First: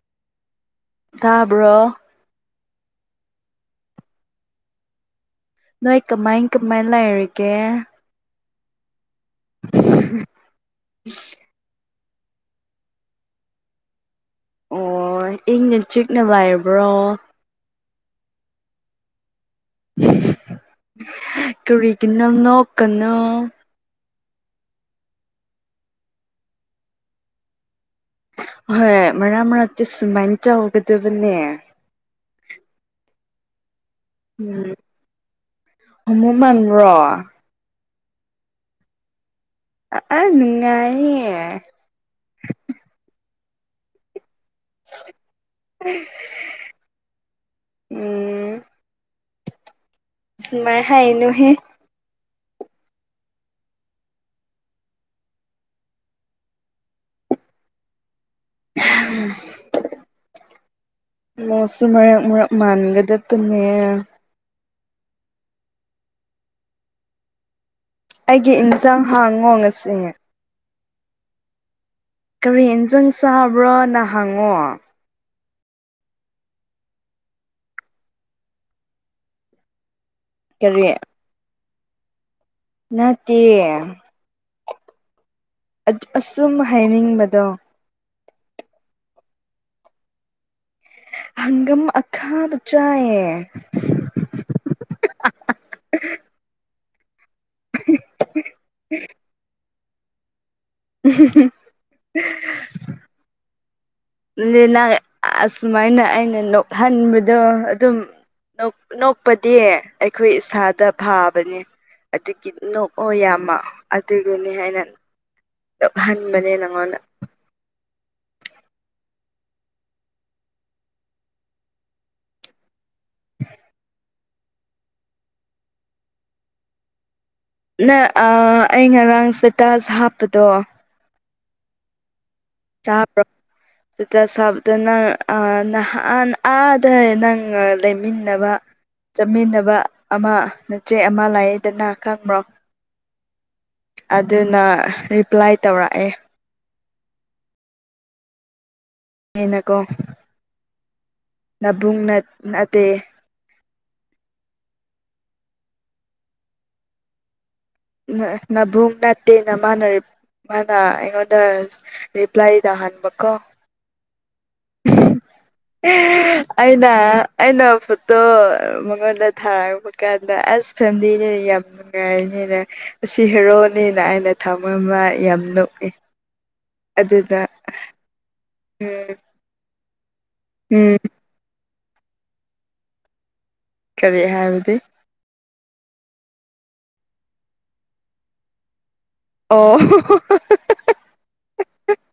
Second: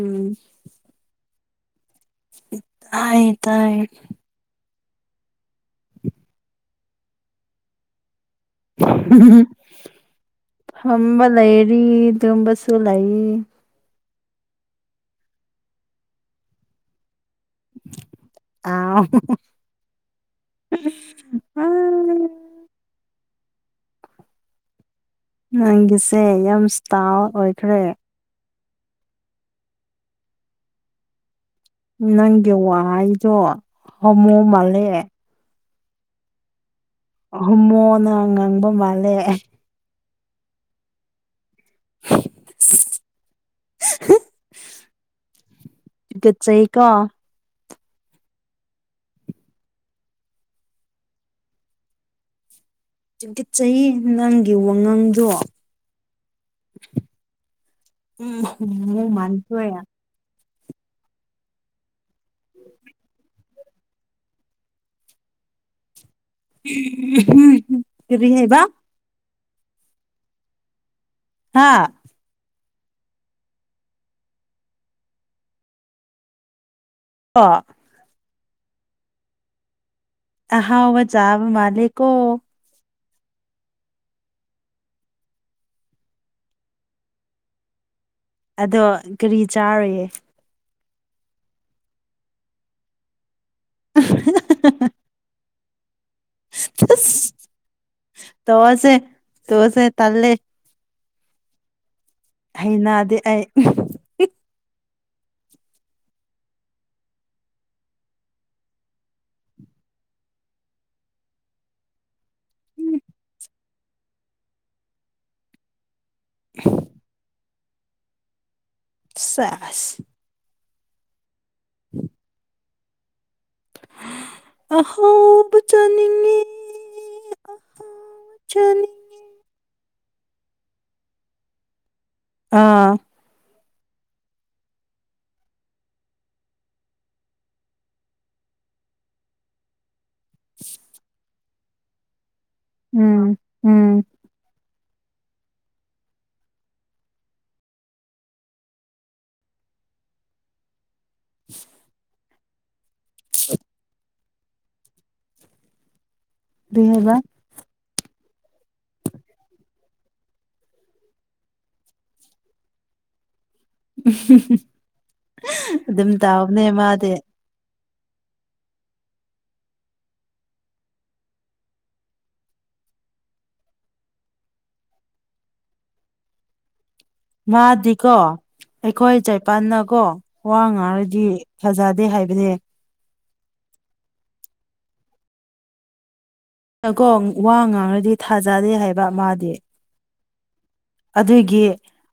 ꯎꯝ ꯇꯥꯕ꯭ꯔꯣ ꯇꯥꯏ ꯇꯥꯏ ꯅꯣꯏ ꯀꯃꯥꯏ ꯀꯃꯥꯏꯅ ꯂꯩꯔꯤꯒꯦ ꯐꯝꯃ ꯂꯩꯔꯤ ꯇꯨꯝꯃꯁꯨ ꯂꯩꯥꯌꯦ ꯑꯣ ꯏꯪꯅ ꯆꯤꯛꯅ ꯂꯩꯕ꯭ꯔꯣ ꯑꯥꯎ ꯀꯔꯤꯒꯅꯣ ꯅꯣꯛꯀꯅꯣ ꯅꯪꯒꯤꯁꯦ ꯌꯥꯝ ꯏꯁꯇꯥꯏꯜ ꯑꯣꯏꯈ꯭ꯔꯦ ꯍꯣꯏ ꯃꯔꯛ ꯃꯔꯛꯇ ꯁꯨꯃꯥꯏꯅ ꯇꯧꯒꯗꯕꯅꯦ ꯅꯪꯒꯤ ꯋꯥꯍꯩꯗꯣ ꯍꯣꯃꯣ ꯎꯝ ꯃꯥꯜꯂꯦ ꯍꯣꯃꯣ ꯃꯥꯟꯕ ꯍꯣꯃꯣꯅ ꯉꯥꯡꯕ ꯃꯥꯜꯂꯦ ꯑ ꯅꯨꯡꯉꯥꯏꯌꯦ [inaudible] ꯇꯨꯒꯠꯆꯩꯀꯣ ꯎꯝ ꯁꯨꯃꯥꯏ ꯍꯥꯏꯅꯨꯍꯦ ꯇꯨꯒꯠꯆꯩꯌꯦ ꯅꯪꯒꯤ ꯋꯥꯉꯪꯡꯗꯣ ꯎꯝ ꯍꯣꯃꯣ ꯃꯥꯟꯕꯩ ꯍꯣꯃꯣꯁꯨ ꯃꯔꯛ ꯃꯔꯛ ꯃꯥꯟꯒꯗꯅꯦ ꯎꯝ ꯑꯩꯒꯤ ꯏꯟꯁꯥꯡ ꯍꯪꯉꯣ ꯉꯁꯤ ꯍꯥꯥ ꯀꯔꯤ ꯏꯟꯖꯥꯡ ꯆꯥꯕ꯭ꯔꯣꯅꯥ ꯍꯪꯉꯣ ꯑ ꯀꯔꯤ ꯑꯍꯥꯎꯕ ꯆꯥꯕ ꯃꯥꯂꯦꯀꯣ ꯅꯠꯇꯦ ꯑꯁꯨꯝ ꯍꯥꯏꯅꯤꯡꯕꯗꯣ ꯑꯗꯣ ꯀꯔꯤ ꯆꯥꯔꯨꯏꯌꯦ ꯍꯪꯒꯝ ꯑꯈꯥꯕ ꯆꯥꯥꯌꯦ [inaudible] [inaudible] ꯑꯁ ꯇꯣꯛꯑꯖꯦ ꯇꯣꯛꯑꯖꯦ ꯇꯜꯂꯦ [inaudible] ꯍꯩꯅꯗꯦ ꯑꯩ ꯑꯗꯨꯗꯤ ꯅꯪ ꯑꯁꯨꯃꯥꯏꯅ ꯑꯩꯅ ꯅꯣꯛꯍꯟꯕꯗꯣ ꯑꯗꯨꯝ ꯅꯣꯛꯄꯗꯤ ꯑꯩꯈꯣꯏ ꯏꯁꯥꯗ ꯐꯥꯕꯅꯦ ꯑꯗꯨꯒꯤ ꯎꯝ, ꯅꯣꯛꯑꯣ ꯌꯥꯝꯃ ꯑꯗꯨꯒꯤꯅꯤ ꯑꯩꯅ [inaudible] ꯍꯟꯕꯅꯦ ꯅꯪꯉꯣꯟꯗ ꯁꯦꯁ [inaudible] ꯑꯍꯥꯎꯕ ꯆꯥꯅꯤꯡꯉꯤ ꯅꯥ ꯑꯍꯥꯎꯕ ꯑꯥ ꯑꯩ ꯆꯥꯅꯤꯡꯉꯤ ꯉꯔꯥꯡ ꯁ꯭ꯇꯦꯇꯁ ꯍꯥꯞꯄꯗꯣ ꯑꯥ ꯁ꯭ꯇꯦꯇꯁ ꯍꯥꯞꯄꯗ ꯅꯪ ꯑꯥ ꯅꯍꯥꯟ ꯑꯥꯗ ꯅꯪ ꯂꯩꯃꯤꯟꯅꯕ ꯆꯥꯃꯤꯟꯅꯕ ꯑꯃ ꯅꯆꯦ ꯑꯃ ꯂꯩꯌꯦꯗꯅ ꯈꯪꯕ꯭ꯔꯣ ꯎꯝ ꯎꯝ ꯑꯗꯨꯅ ꯔꯤꯄ꯭ꯂꯥꯏ ꯇꯧꯔꯛꯑꯦ ꯌꯦꯅꯀꯣ ꯅꯕꯨꯡ ꯅꯠꯇꯦ [unintelligible] ꯀ꯭ꯔꯤ ꯍꯥꯏꯕ ꯅꯕꯨꯡ ꯅꯠꯇꯦ ꯅ ꯃꯥꯅ ꯔꯤ ꯃꯥꯅ ꯑꯩꯉꯣꯟꯗ ꯔꯤꯄ꯭ꯂꯥꯏ ꯇꯥꯍꯟꯕꯀꯣ ꯑꯗꯨꯝ ꯇꯥꯎꯅꯦ ꯃꯥꯗꯤ ꯇꯣ ꯃꯉꯣꯟꯗ ꯊꯥꯔꯛꯄ ꯀꯥꯟꯗ ꯑꯁ ꯐꯦꯃꯤꯂꯤꯅꯦ ꯌꯥꯝ ꯅꯨꯡꯉꯥꯏꯔꯤꯅꯦꯅ ꯑꯁꯤ ꯍꯦꯔꯣꯅꯤꯅ ꯑꯩꯅ ꯊꯃ ꯑꯃ ꯌꯥꯝ ꯅꯣꯛꯏ ꯃꯥꯗꯤꯀꯣ ꯎꯝ ꯑꯩꯈꯣꯏ ꯆꯥꯏꯄꯟꯅꯀꯣ ꯋꯥ ꯎꯝ ꯉꯥꯔꯗꯤ ꯐꯖꯗꯦ ꯍꯥꯏꯕꯅꯦ ꯀꯔꯤ ꯍꯥꯏꯕꯗꯤ ꯀꯣ ꯋꯥ ꯉꯥꯡꯔꯗꯤ ꯊꯥꯖꯥꯗꯦ ꯍꯥꯏꯕ ꯃꯥꯗꯤ ꯑꯣ ꯑꯗꯨꯒꯤ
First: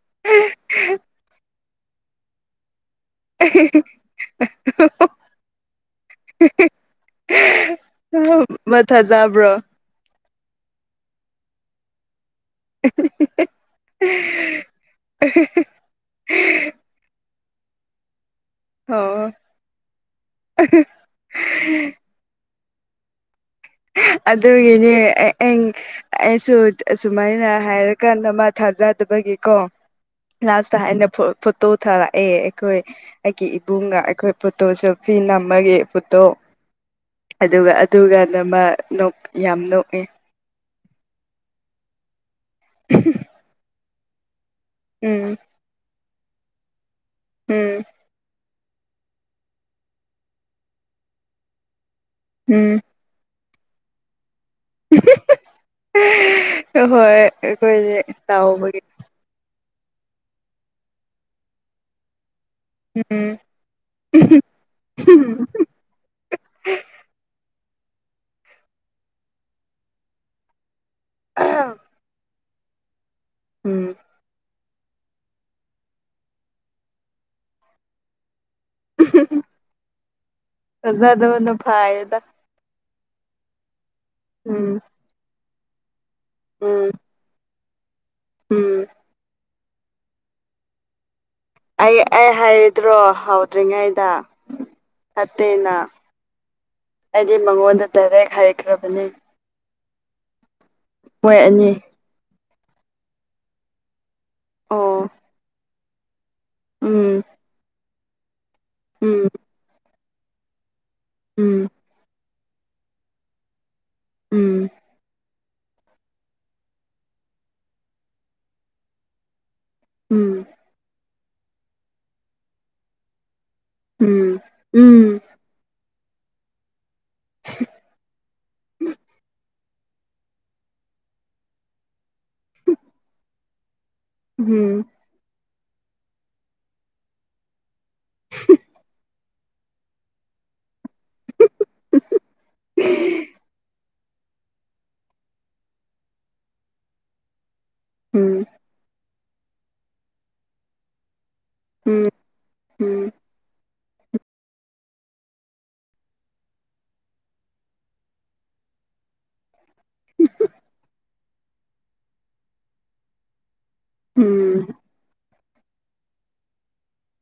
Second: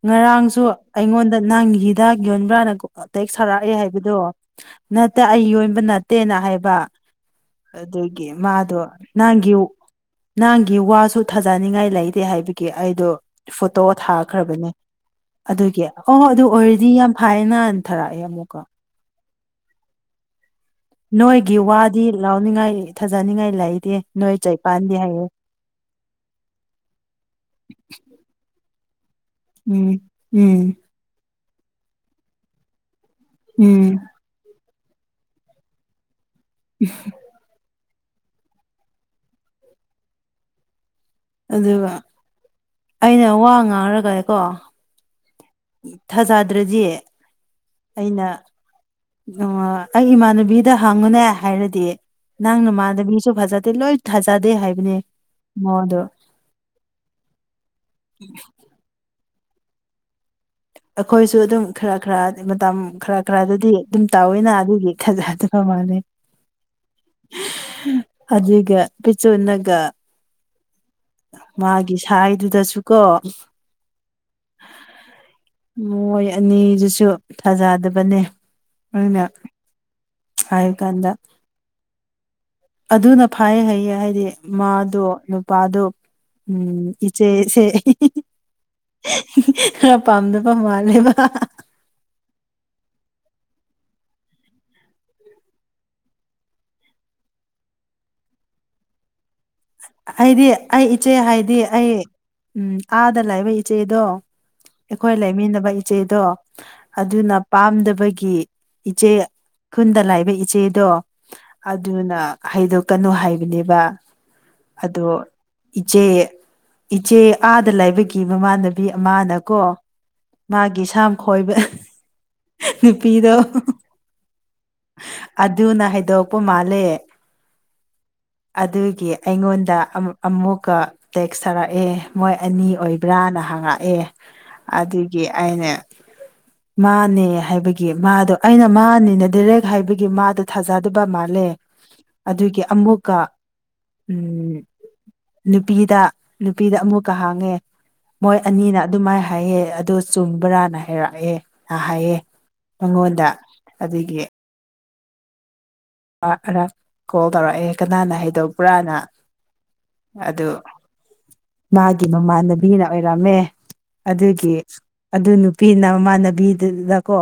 ꯉꯔꯥꯡꯁꯨ ꯑꯩꯉꯣꯟꯗ ꯅꯪꯒꯤ ꯍꯤꯗꯥꯛ ꯌꯣꯟꯕ꯭ꯔꯥꯅꯀꯣ ꯇꯦꯛꯁ ꯊꯥꯔꯛꯑꯦ ꯍꯥꯏꯕꯗꯣ ꯅꯠꯇ ꯑꯩ ꯌꯣꯟꯕ ꯅꯠꯇꯦꯅ ꯍꯥꯏꯕ ꯑꯗꯨꯗꯒꯤ ꯃ ꯃꯥꯗꯣ ꯅꯪꯒꯤ ꯊꯥꯖꯕ꯭ꯔꯣ ꯅꯪꯒꯤ ꯋꯥꯁꯨ ꯊꯥꯖꯅꯤꯡꯉꯥꯏ ꯂꯩꯇꯦ ꯍꯥꯏꯕꯒꯤ ꯑꯩꯗꯣ ꯐꯣꯇꯣ ꯊꯥꯈ꯭ꯔꯕꯅꯦ ꯑꯗꯨꯒꯤ ꯑꯣꯍꯣꯏ ꯑꯗꯨ ꯑꯣꯏꯔꯗꯤ ꯌꯥꯝ ꯍꯥꯏꯅ ꯍꯟꯊꯔꯛꯑꯦ ꯑꯃꯨꯛ ꯍꯥꯎ ꯅꯣꯏꯒꯤ ꯋꯥꯗꯤ ꯂꯥꯎꯅꯤꯡꯉꯥꯏ ꯊꯥꯖꯅꯤꯡꯉꯥꯏ ꯂꯩꯇꯦ ꯅꯣꯏ ꯑꯗꯨꯒꯤꯅꯤ ꯆꯩꯄꯥꯟꯗꯦ ꯍꯥꯏꯌꯦ ꯑꯩꯁꯨ ꯑꯁꯨꯃꯥꯏꯅ ꯍꯥꯏꯔꯀꯥꯟꯗ ꯃꯥ ꯊꯥꯖ ꯗꯕꯒꯤꯀꯣ ꯎꯝ ꯎꯝ ꯂꯥꯁꯇ ꯍꯥꯏꯅ ꯐꯣꯇꯣ ꯊꯥꯔꯛꯑꯦ ꯑꯩꯈꯣꯏ ꯑꯩꯒꯤ ꯎꯝ ꯏꯕꯨꯡꯒ ꯑꯩꯈꯣꯏ ꯐꯣꯇꯣ ꯁꯦꯜꯐꯤ ꯅꯝꯃꯒꯦ ꯐꯣꯇꯣ ꯑꯗꯨꯒ ꯑꯗꯨꯒ ꯅꯃ ꯌꯥꯝ ꯅꯣꯛ ꯑꯦ ꯑꯗꯨꯒ ꯑꯩꯅ ꯋꯥ ꯉꯥꯡꯔꯒꯀꯣ ꯎꯝ ꯊꯥꯖꯥꯗ꯭ꯔꯗꯤ ꯎꯝ ꯑꯩꯅ ꯑꯣ ꯑꯩ ꯏꯃꯥꯟꯅꯕꯤꯗ ꯍꯪꯉꯨꯅꯦ ꯍꯥꯏꯔꯗꯤ ꯅꯪ ꯎꯝ ꯅꯃꯥꯟꯅꯕꯤꯁꯨ ꯐꯖ ꯂꯣꯏ ꯊꯥꯖꯗꯦ ꯍꯥꯏꯕꯅꯦ ꯃꯣꯗꯣ ꯍꯣꯏ ꯑꯩꯈꯣꯏꯁꯦ ꯂꯥꯛꯕꯒꯤ [unintelligible] ꯑꯩꯈꯣꯏꯁꯨ ꯑꯗꯨꯝ ꯈꯔ ꯈꯔ ꯃꯇꯝ ꯈꯔ ꯎꯝ ꯈꯔꯗꯗꯤ ꯑꯗꯨꯝ ꯇꯧꯋꯤꯅ ꯑꯗꯨꯒꯤ ꯈꯖꯗꯕ ꯃꯥꯜꯂꯦ ꯑꯗꯨꯖꯤꯒ ꯄꯁꯨ ꯏꯟꯅꯒ ꯃꯥꯒꯤ ꯁꯥꯏꯗꯨꯗꯁꯨꯀꯣ ꯎꯝ ꯃꯣꯏ ꯑꯅꯤꯗꯨꯁꯨ ꯐꯖꯗꯕꯅꯦ ꯑꯗꯨꯩꯅ ꯍꯥꯏꯌ ꯀꯗ ꯐꯖꯗꯕꯅ ꯐꯥꯏꯌꯦꯗ ꯑꯗꯨꯅ ꯐꯩ ꯍꯥꯏꯩꯌꯦ ꯍꯥꯏꯗꯤ ꯎꯝ ꯃꯥꯗꯣ ꯅꯨꯄꯥꯗꯣ ꯎꯝ ꯏꯆꯦꯦ ꯎꯝ ꯈꯔ ꯄꯥꯝꯗꯕ ꯃꯥꯜꯂꯦꯕ ꯑꯩ ꯑꯩ ꯍꯥꯏꯗ꯭ꯔꯣ ꯍꯥꯎꯗ꯭ꯔꯤꯉꯩꯗ ꯑꯠꯇꯦꯅ ꯑꯩꯗꯤ ꯃꯉꯣꯟꯗ ꯇꯔꯦꯛ ꯍꯥꯏꯩꯈ꯭ꯔꯕꯅꯤ ꯑꯩꯗꯤ ꯑꯩ ꯏꯆꯦ ꯍꯥꯏꯗꯤ ꯑꯅꯤ ꯑꯩ ꯎꯝ ꯑꯥꯗ ꯂꯥꯛꯏꯕ ꯏꯆꯦꯗꯣ ꯑꯣ ꯑꯩꯈꯣꯏ ꯂꯩꯃꯤꯟꯅꯕ ꯏꯆꯦꯗꯣ ꯎꯝ ꯑꯗꯨꯅ ꯄꯥꯝꯗꯕꯒꯤ ꯏꯆꯦ ꯎꯝ ꯈꯨꯟꯗ ꯂꯥꯛꯏꯕ ꯏꯆꯦꯗꯣ ꯎꯝ ꯎꯝ ꯑꯗꯨꯅ ꯍꯩꯗꯣ ꯀꯩꯅꯨ ꯍꯥꯏꯕꯅꯦꯕ ꯎꯝ ꯑꯗꯣ ꯏꯆꯦ ꯏꯆꯦ ꯑꯥꯗ ꯂꯥꯏꯕꯒꯤ ꯃꯃꯥꯟꯅꯕꯤ ꯑꯃꯅ ꯀꯣ ꯎꯝ ꯃꯥꯒꯤ ꯏꯁ ꯈꯣꯏꯕ ꯅꯨꯄꯤꯗꯣ ꯎꯝ ꯎꯝ ꯎꯝ ꯑꯗꯨꯅ ꯍꯥꯏꯗꯣꯔꯄ ꯃꯥꯜꯂꯦ ꯑꯗ ꯒꯤ ꯗ ꯑꯃꯨꯛꯀ ꯇꯦꯛꯁ ꯊꯥꯔꯛꯑꯦ ꯃꯣꯏ ꯑꯅꯤ ꯑꯣꯏꯕ꯭ꯔꯥꯅ ꯍꯥꯡꯉꯛꯑꯦ ꯎꯝ ꯎꯝ ꯑꯗꯨꯒꯤ ꯑꯅꯦ ꯃꯥꯅꯦ ꯍꯥꯏꯕꯒꯤ ꯃꯥꯗꯣ ꯑꯩꯅ ꯃꯥꯅꯤꯅ ꯗꯤꯔꯦꯛ ꯍꯥꯏꯕꯒꯤ ꯃꯥꯗꯣ ꯊꯥꯖꯗꯕ ꯃꯥꯜꯂꯦ ꯂ ꯑꯗꯨꯒꯤ ꯑꯃꯨꯛꯀ ꯎꯝ ꯅꯨꯄꯤꯗ ꯅꯨꯄꯤꯗ ꯑꯃꯨꯛꯀ ꯍꯥꯡꯉꯦ ꯃꯣꯏ ꯑꯅꯤꯅ ꯑꯗꯨꯃꯥꯏꯅ ꯍꯥꯏꯌꯦꯦ ꯑꯗꯣ ꯆꯨꯝꯕ꯭ꯔꯥꯅ ꯍꯥꯏꯔꯛꯑꯦ ꯑ ꯎꯝ ꯍꯥꯏꯌꯦꯦ ꯃꯉꯣꯟꯗ ꯑꯗꯨꯒꯤ ꯑꯔꯥꯡ ꯀꯣꯜ ꯇꯧꯔꯛꯑꯦ ꯀꯅꯥꯅ ꯍꯥꯏꯩꯗꯧꯕ꯭ꯔꯥꯅ ꯑꯗꯨ ꯃꯥꯒꯤ ꯃꯃꯥꯟꯅꯕꯤꯅ ꯑꯣꯏꯔꯝꯃꯦ ꯑꯗꯨꯒꯤ ꯑꯗꯨ ꯅꯨꯄꯤꯅ ꯃꯃꯥꯟꯅꯕꯤꯗꯨꯗꯀꯣ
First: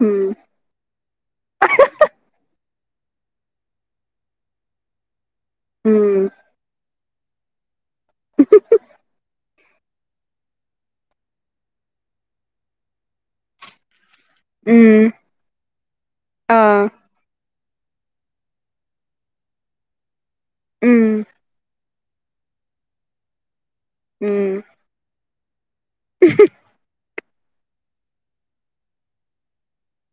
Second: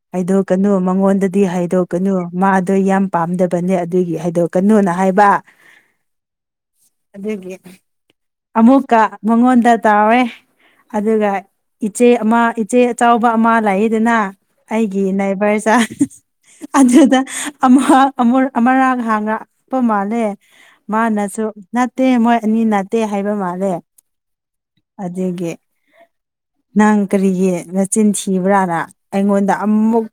ꯎꯝ ꯍꯥꯏꯗꯣꯛꯀꯅꯨ ꯃꯉꯣꯟꯗꯗꯤ ꯍꯥꯏꯗꯣꯛꯀꯅꯨ ꯃꯥꯗꯤ ꯑ ꯌꯥꯝ ꯄꯥꯝꯗꯕꯅꯦ ꯑꯗꯨꯒꯤ ꯍꯥꯏꯗꯣ ꯀꯩꯅꯣꯅ ꯍꯥꯏꯕ ꯎꯝ ꯗꯒꯤ ꯑꯃꯣꯀ ꯃꯉꯋꯥꯟꯗ ꯇꯥꯎꯋꯦ ꯑꯗꯨꯒ ꯏꯆꯦ ꯑꯃ ꯏꯆꯦ ꯑꯆꯥꯎꯕ ꯑꯃ ꯂꯥꯛꯏꯗꯅ ꯑꯩꯒꯤ ꯎꯝ ꯅꯥꯏꯕꯔꯁ ꯑꯥ ꯑꯗꯨꯗ ꯑꯃꯥꯡ ꯍꯥꯡꯅ ꯑꯄ ꯃꯥꯜꯂꯦ ꯎꯝ ꯃꯥꯅꯁꯨ ꯅꯠꯇꯦ ꯃꯣꯏ ꯑꯅꯤ ꯅꯅꯥꯠꯇꯦ ꯍꯥꯏꯕ ꯃꯥꯜꯂꯦ ꯎꯝ ꯑ ꯑꯗꯨꯒꯤ ꯅꯪ ꯀꯔꯤꯒꯤ ꯃꯆꯤꯟ ꯊꯤꯕ꯭ꯔꯥꯅ ꯑꯩꯉꯣꯟꯗ ꯑꯃꯨꯛ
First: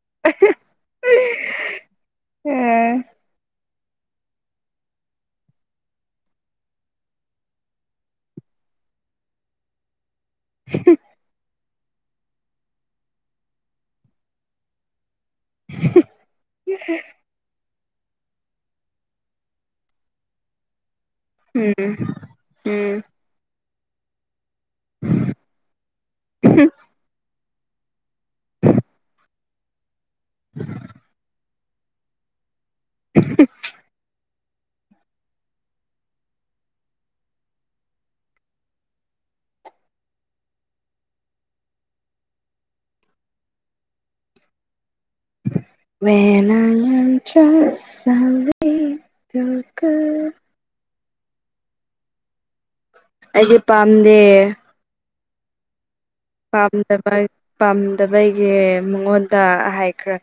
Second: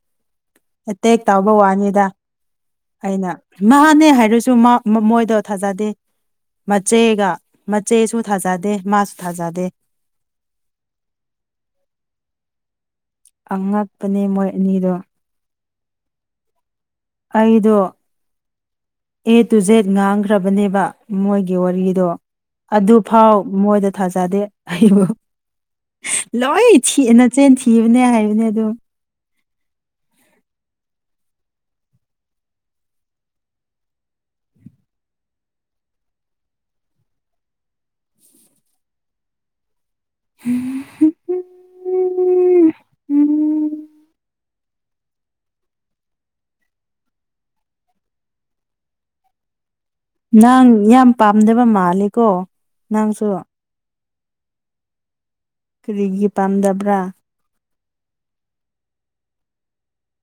ꯑꯦ ꯇꯦꯛꯦꯛ ꯇꯥꯎꯕ ꯋꯥꯅꯤꯗ ꯑꯩꯅ ꯃꯥꯅꯦ ꯍꯥꯏꯔꯁꯨ ꯃꯣꯏꯗꯣ ꯊꯥꯖꯗꯦ ꯃꯆꯦꯒ ꯃꯆꯦꯁꯨ ꯊꯥꯖꯗꯦ ꯃꯥꯁꯨ ꯊꯥꯖꯗꯦ [unintelligible] [inaudible] ꯑꯉꯛꯄꯅꯦ ꯃꯣꯏ ꯑꯅꯤꯗꯣ ꯎꯝꯝ [inaudible] ꯑꯩꯗꯣ ꯑꯦ ꯇꯨ ꯖꯦꯠ ꯉꯥꯡꯈ꯭ꯔꯕꯅꯦꯕ ꯃꯣꯏꯒꯤ ꯎꯝ ꯋꯥꯔꯤꯗꯣ ꯑꯗꯨ ꯎꯝ ꯐꯥꯎ ꯃꯣꯏꯗ ꯊꯥꯖꯗꯦ ꯑꯩꯕꯨ ꯂꯣꯏ ꯊꯤꯅꯆꯦꯟ ꯊꯤꯕꯅꯦ ꯍꯥꯏꯕꯅꯦ ꯑꯗꯨ ꯎ [inaudible] [unintelligible] [inaudible] ꯎ [unintelligible] [inaudible] ꯦ [inaudible] ꯅꯥ ꯌꯥꯝ ꯆ ꯁꯗꯦ ꯅꯪ ꯌꯥꯝ ꯄꯥꯝꯗꯕ ꯃꯥꯂꯦꯀꯣ ꯅꯪꯁꯨ ꯗꯦ ꯀꯔꯤꯒꯤ ꯄꯥꯝꯗꯕ꯭ꯔꯥ ꯄꯥꯝꯗꯕꯒꯤ ꯃꯉꯣꯟꯗ ꯍꯥꯏꯈ꯭ꯔꯦ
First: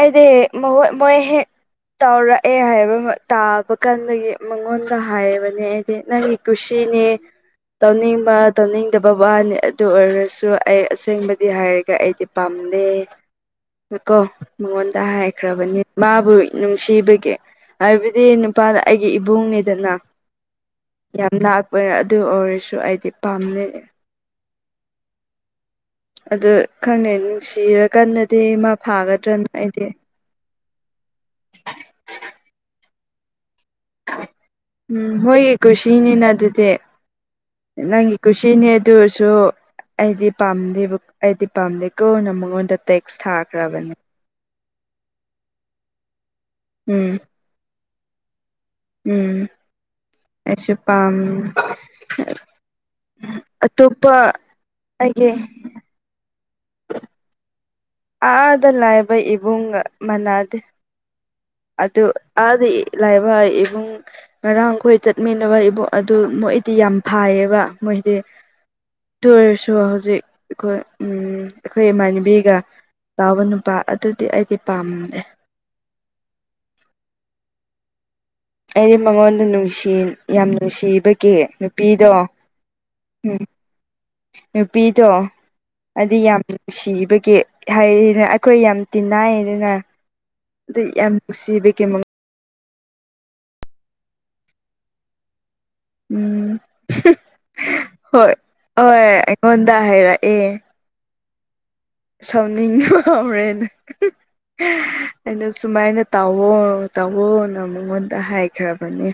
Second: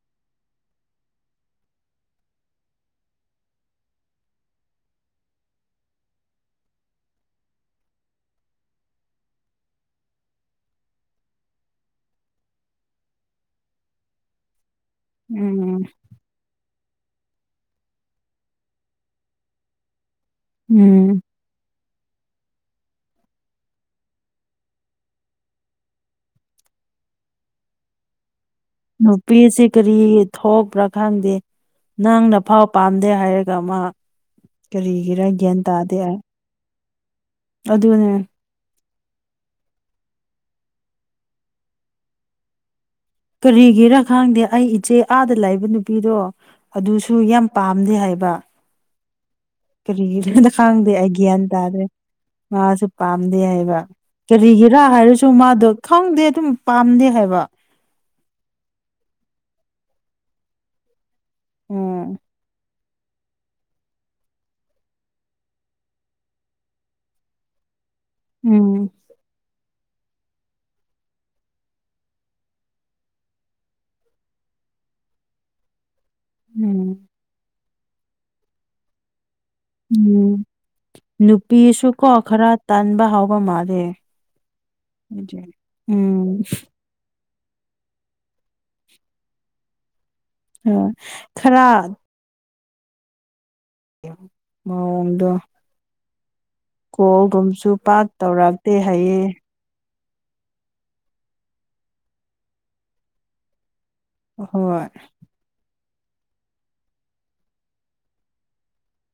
ꯑꯗꯦ ꯃ ꯃꯦ ꯇꯧꯔꯛꯑꯦ ꯍꯥꯏꯕ ꯇꯥꯕ ꯀꯥꯟꯗꯒꯤ ꯃꯉꯣꯟꯗ ꯍꯥꯏꯕꯅꯦ ꯑꯩꯗꯤ ꯅꯪꯒꯤ ꯀꯨꯁꯤ ꯁꯤꯅꯤ ꯇꯧꯅꯤꯡꯕ ꯇꯧꯅꯤꯡꯗꯕ ꯋꯥꯅꯤ ꯑꯗꯨ ꯑꯣꯏꯔꯁꯨ ꯑꯩ ꯑꯁꯦꯡꯕꯗꯤ ꯍꯥꯏꯔꯒ ꯑꯩꯗꯤ ꯄꯥꯝꯅꯩ ꯀꯣ ꯃꯉꯣꯟꯗ ꯎꯝ ꯍꯥꯏꯈ꯭ꯔꯕꯅꯤ ꯃꯥꯕꯨ ꯅꯨꯡꯁꯤꯕꯒꯤ ꯍꯥꯏꯕꯗꯤ ꯅꯨꯄꯥꯅ ꯑꯩꯒꯤ ꯏꯕꯨꯡꯅꯤꯗꯅ ꯎꯝ ꯂꯅꯥꯥꯛꯄ ꯑꯗꯨ ꯑꯣꯏꯔꯁꯨ ꯑꯩꯗꯤ ꯄꯥꯝꯅ ꯑ ꯈꯪꯅꯩ ꯅꯨꯡꯁꯤꯔ ꯀꯥꯟꯟꯅꯗꯤ ꯅꯨꯄꯤꯁꯤ ꯀꯔꯤ ꯊꯣꯛꯄ꯭ꯔꯥ ꯈꯪꯗꯦ ꯅꯪꯅ ꯐꯥꯎ ꯄꯥꯝꯗꯦ ꯍꯥꯏꯔꯒ ꯃꯥ ꯎꯝ ꯀꯔꯤꯒꯤꯔ ꯍꯣꯏꯒꯤ ꯒ꯭ꯌꯥꯟ ꯇꯥꯗꯦ ꯑꯩ ꯀꯨꯁꯤꯅꯤꯅ ꯑꯗꯨꯗꯤ ꯑꯗꯨꯅꯦ ꯅꯪ ꯈꯨꯁꯤꯅꯦ ꯍꯥꯏ ꯑꯗꯨꯁꯨ ꯑꯩꯗꯤ ꯄꯥꯝꯗꯦ ꯑꯩꯗꯤ ꯄꯥꯝꯗꯦꯀꯣꯅ ꯃꯉꯣꯟꯗ ꯇꯦꯛꯁ ꯊꯥꯈ꯭ꯔꯕꯅꯦ ꯀꯔꯤꯒꯤꯔꯥ ꯈꯪꯗꯦ ꯑꯩ ꯆꯦ ꯑꯥꯗ ꯂꯩꯕ ꯅꯨꯄꯤꯗꯣ ꯑꯗꯨꯁꯨ ꯎꯝ ꯌꯥꯝ ꯄꯥꯝꯗꯦ ꯍꯥꯏꯌꯦꯕꯥ ꯎꯝ ꯀꯔꯤꯗ ꯑꯩꯁꯨ ꯈꯥꯡꯗꯦ ꯍꯥꯏꯗꯤ ꯄꯥꯝ ꯒꯌ꯭ꯥꯟ ꯇꯗꯔ꯭ꯦ ꯃꯥꯁꯨ ꯄꯥꯝꯗꯦ ꯍꯥꯏꯕ ꯑꯇꯣꯞꯄ ꯀꯔꯤꯒꯤꯔꯥ ꯍꯥꯏꯔꯁꯨ ꯑꯩꯒꯤ ꯃꯥꯗꯣ ꯈꯪꯗꯦ ꯑꯗꯨꯝ ꯄꯥꯝꯗꯦ ꯍꯥꯏꯕ ꯑꯥ ꯑꯥꯗ ꯂꯥꯏꯕ ꯏꯕꯨꯡꯒꯥ ꯃꯅꯥꯗꯦ ꯑꯗꯨ ꯎꯝ ꯑꯗꯤ ꯂꯥꯏꯕ ꯏꯕꯨꯡ ꯉꯔꯥꯡꯈꯣꯏ ꯆꯠꯃꯤꯟꯅꯕ ꯏꯕꯨꯡ ꯑꯗꯨ ꯃꯣꯏꯗꯤ ꯌꯥꯝ ꯐꯥꯏꯌꯦꯕ ꯃꯣꯏꯗꯦ ꯎꯝ ꯇꯣꯏꯔꯁꯨ ꯁꯨ ꯍꯧꯖꯤꯛ ꯑꯩꯈꯣꯏ ꯑꯩꯈꯣꯏ ꯏꯃꯥꯟꯅꯕꯤꯒ ꯇꯥꯎꯕ ꯅꯨꯄꯥ ꯑꯗꯨꯗꯤ ꯑꯩꯗꯤ ꯄꯥꯝꯗꯦ ꯎꯝ ꯑꯩꯗꯤ ꯃꯉꯣꯟꯗꯥ ꯅꯨꯡꯁꯤ ꯎꯝ ꯌꯥꯝ ꯅꯨꯡꯁꯤꯕꯒꯤ ꯅꯨꯄꯤꯁꯨ ꯅꯨꯄꯤꯗꯣ ꯀꯣ ꯈꯔ ꯇꯟꯕ ꯍꯥꯎꯕ ꯎꯝ ꯃꯥꯜꯂꯦ ꯅꯨꯄꯤꯗꯣ ꯍꯥꯏꯗꯤ ꯌꯥꯝ ꯎꯝ ꯅꯨꯡꯁꯤꯕꯒꯤ ꯍꯥꯏ ꯑꯩꯈꯣꯏ ꯌꯥꯝ ꯇꯤꯅꯥꯏ ꯑꯗꯨꯅ ꯑꯗꯨ ꯌꯥꯝ ꯈꯔ ꯅꯨꯡꯁꯤꯕꯒꯤ ꯃꯑꯣꯡꯗꯣ ꯎꯝ ꯀꯣꯜꯒꯨꯝꯕꯁꯨ ꯄꯥꯛ ꯍꯣꯏ ꯇꯧꯔꯛꯇꯦ ꯍꯣꯏ ꯍꯥꯏꯌꯦ ꯑꯩꯉꯣꯟꯗ ꯍꯥꯏꯔꯑꯦ ꯑꯦ ꯁꯥꯎꯅꯤꯡ ꯐꯥꯎꯔꯦꯅ ꯍꯣꯏ ꯑꯩꯅ ꯁꯨꯃꯥꯏꯅ ꯇꯥꯋꯣ ꯇꯥꯑꯣꯅ ꯃꯉꯣꯟꯗ ꯍꯥꯏꯈ꯭ꯔꯕꯅꯦ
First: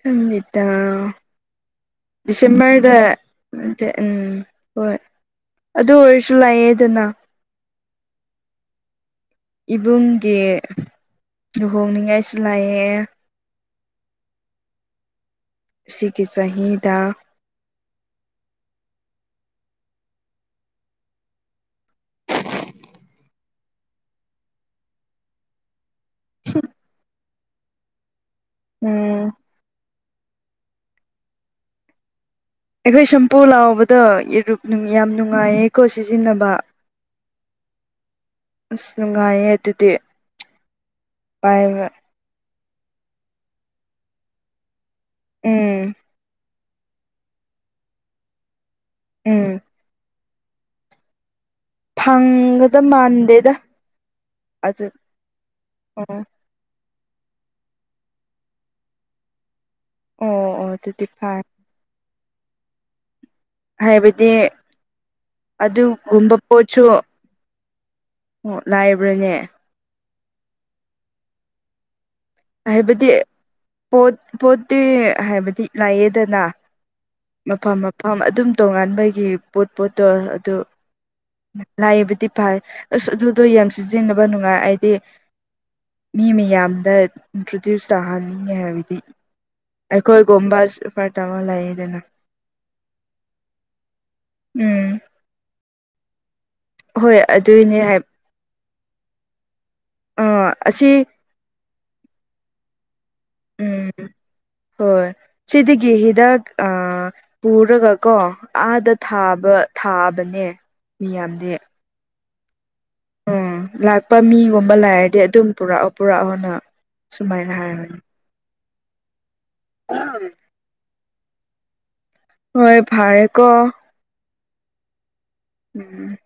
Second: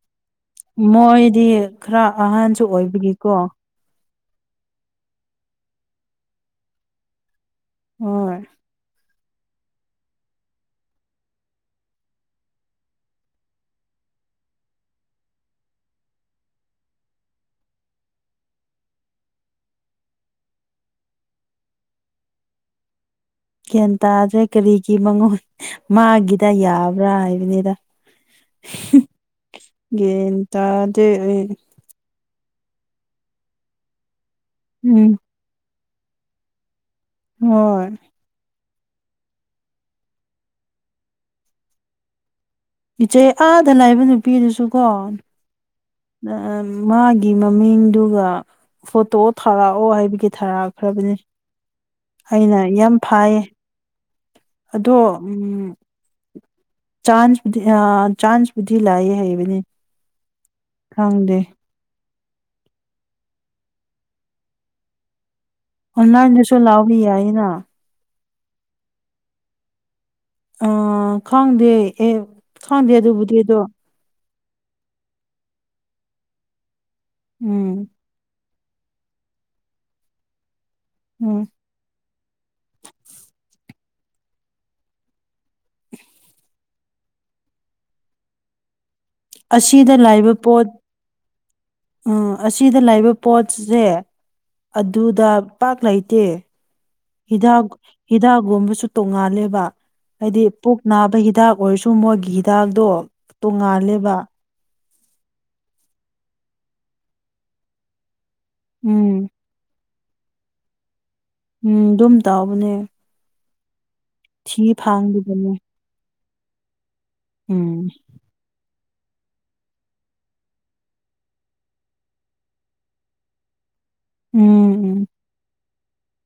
ꯈꯕꯤꯠꯇ ꯃꯣꯏꯗꯤ ꯈꯔ ꯑꯍꯟꯁꯨ ꯗꯤꯁꯝꯕꯔ ꯗ ꯑꯣꯏꯕꯒꯤꯀꯣ ꯅꯠꯇꯦ ꯎꯝ ꯍꯣꯏ ꯑꯗꯨ ꯑꯣꯏꯔꯁꯨ ꯂꯥꯛꯑꯦꯗꯅ ꯍꯣꯏ ꯏꯕꯨꯡꯒꯤ ꯂꯨꯍꯣꯡꯅꯤꯡꯉꯥꯏꯁꯨ ꯂꯥꯛꯑꯦ ꯁꯤꯒꯤ ꯆꯍꯤꯗ ꯒ꯭ꯌꯥꯟ ꯇꯥꯗ꯭ꯔꯦ ꯀꯔꯤꯒꯤ ꯃꯉꯣꯟ ꯃꯥꯒꯤꯗ ꯌꯥꯕ꯭ꯔꯥ ꯍꯥꯏꯕꯅꯤꯗ ꯒ ꯎꯝ ꯒꯌ꯭ꯥꯟ ꯇꯗꯦ ꯑꯩ ꯑꯩꯈꯣꯏ ꯁꯝꯄꯨ ꯂꯥꯎꯕꯗꯔꯛ ꯎꯝ ꯌꯥꯝ ꯅꯨꯡꯉꯥꯏꯌꯦꯀꯣ ꯁꯤꯖꯤꯟꯅꯕ ꯍꯣꯏ ꯅꯨꯡ ꯅꯨꯡꯉꯥꯏꯌꯦ ꯑꯗꯨꯗꯤ ꯄꯥꯏꯕꯥ ꯏꯆꯦ ꯑꯥꯗ ꯂꯩꯕ ꯅꯨꯄꯤꯗꯨꯁꯨ ꯀꯣ ꯎꯝ ꯃꯥꯒꯤ ꯃꯃꯤꯡꯗꯨꯒ ꯐꯣꯇꯣ ꯎꯝ ꯊꯥꯔꯛꯑꯣ ꯍꯥꯏꯕꯤꯒꯦ ꯊꯥꯔꯛꯈ꯭ꯔꯕꯅꯦ ꯑꯩꯅ ꯐꯪꯒꯗ ꯌꯥꯝ ꯐꯥꯏꯌꯦ ꯃꯥꯟꯗꯦꯗ ꯑꯗꯨ ꯑꯗꯣ ꯎꯝ ꯑꯣ ꯆꯥꯟꯁ ꯗꯤ ꯑ ꯆꯥꯟꯁꯕꯨꯗꯤ ꯂꯥꯛꯑꯦ ꯍꯥꯏꯕꯥꯅꯦ ꯑꯣ ꯑꯣ ꯑꯗꯨꯗꯤ ꯐꯥꯏ ꯍꯥꯏꯕꯗꯤ ꯑꯗꯨꯒꯨꯝꯕ ꯑꯣꯟꯂꯥꯏꯟꯗꯁꯨ ꯄꯣꯠꯁꯨ ꯂꯥꯎꯕ ꯌꯥꯏꯌꯦꯅ ꯑꯣ ꯂꯥꯏꯕ꯭ꯔꯥꯅꯦ ꯑꯥ ꯈꯥꯡꯗꯦ ꯑꯦ ꯈꯪꯗꯦ ꯍꯥꯏꯕꯗꯤ ꯑꯗꯨꯕꯨꯗꯤ ꯑꯗꯣ ꯄꯣꯠ ꯄꯣꯠꯇꯤ ꯍꯥꯏꯕꯗꯤ ꯂꯥꯛꯑꯦꯗꯅ ꯎꯝ ꯃꯐꯝ ꯃꯐꯝ ꯑꯗꯨꯝ ꯇꯣꯉꯥꯟꯕꯒꯤ ꯄꯣꯠ ꯄꯣꯠꯇꯣ ꯑꯗꯨ ꯎꯝ ꯂꯥꯛꯑꯕꯗꯤ ꯐꯥꯏ ꯑꯁ ꯑꯗꯨꯗꯣ ꯌꯥꯝ ꯁꯤꯁꯤꯟ ꯁꯤꯖꯤꯟꯅꯕ ꯅꯨꯡꯉꯥꯏ ꯍꯥꯏꯗꯤ ꯃꯤ ꯃꯌꯥꯝꯗ ꯏꯟꯇ꯭ꯔꯣꯗ꯭ꯌꯨꯁ ꯆꯥꯍꯟꯅꯤꯡꯉꯤ ꯍꯥꯏꯕꯗꯤ ꯑꯁꯤꯗ ꯂꯥꯏꯕ ꯑꯩꯈꯣꯏꯒꯨꯝꯕ ꯄꯣꯠ ꯁꯨꯄꯔ ꯇꯥꯋꯔ ꯂꯩꯌꯦꯗꯅ ꯎꯝ ꯑꯁꯤꯗ ꯂꯩꯕ ꯄꯣꯠꯁꯦ ꯎꯝ ꯑꯗꯨꯗ ꯄꯥꯛ ꯂꯩꯇꯦ ꯍꯣꯏ ꯍꯤꯗꯥꯛ ꯑꯗꯨꯏꯅꯦ ꯍꯥꯏ ꯍꯤꯗꯥꯛꯒꯨꯝꯕꯁꯨ ꯇꯣꯡꯉꯥꯜꯂꯦꯕ ꯍꯥꯏꯗꯤ ꯑꯥ ꯄꯨꯛ ꯑꯁꯤ ꯅꯥꯕꯩ ꯍꯤꯗꯥꯛ ꯑꯣꯏꯔꯁꯨ ꯃꯣꯏꯒꯤ ꯍꯤꯗꯥꯛꯗꯣ ꯎꯝ ꯇꯣꯡꯉꯥꯜꯂꯦꯕ ꯍꯣꯏ ꯁꯤꯗꯒꯤ ꯍꯤꯗꯥꯛ ꯑ ꯄꯨꯔꯒ ꯀꯣ ꯑꯥꯗ ꯎꯝ ꯊꯥꯕ ꯊꯥꯕꯅꯦ ꯃꯤꯌꯥꯝꯗꯤ ꯇꯕꯅꯦ ꯎꯝ ꯂꯥꯛꯄ ꯃꯤꯒꯨꯝꯕ ꯂꯥꯏꯔꯗꯤ ꯑꯗꯨꯝ ꯐꯥꯡꯕꯤꯕꯅꯦ ꯄꯨꯔꯛꯑ ꯄꯨꯔꯛꯑꯒꯅ ꯁꯨꯃꯥꯏꯅ ꯎꯝ ꯍꯥꯏꯕꯅꯤ [inaudible] ꯍꯣꯏ ꯐꯔꯦ ꯀꯣ ꯎꯝ ꯎꯝ ꯎꯝ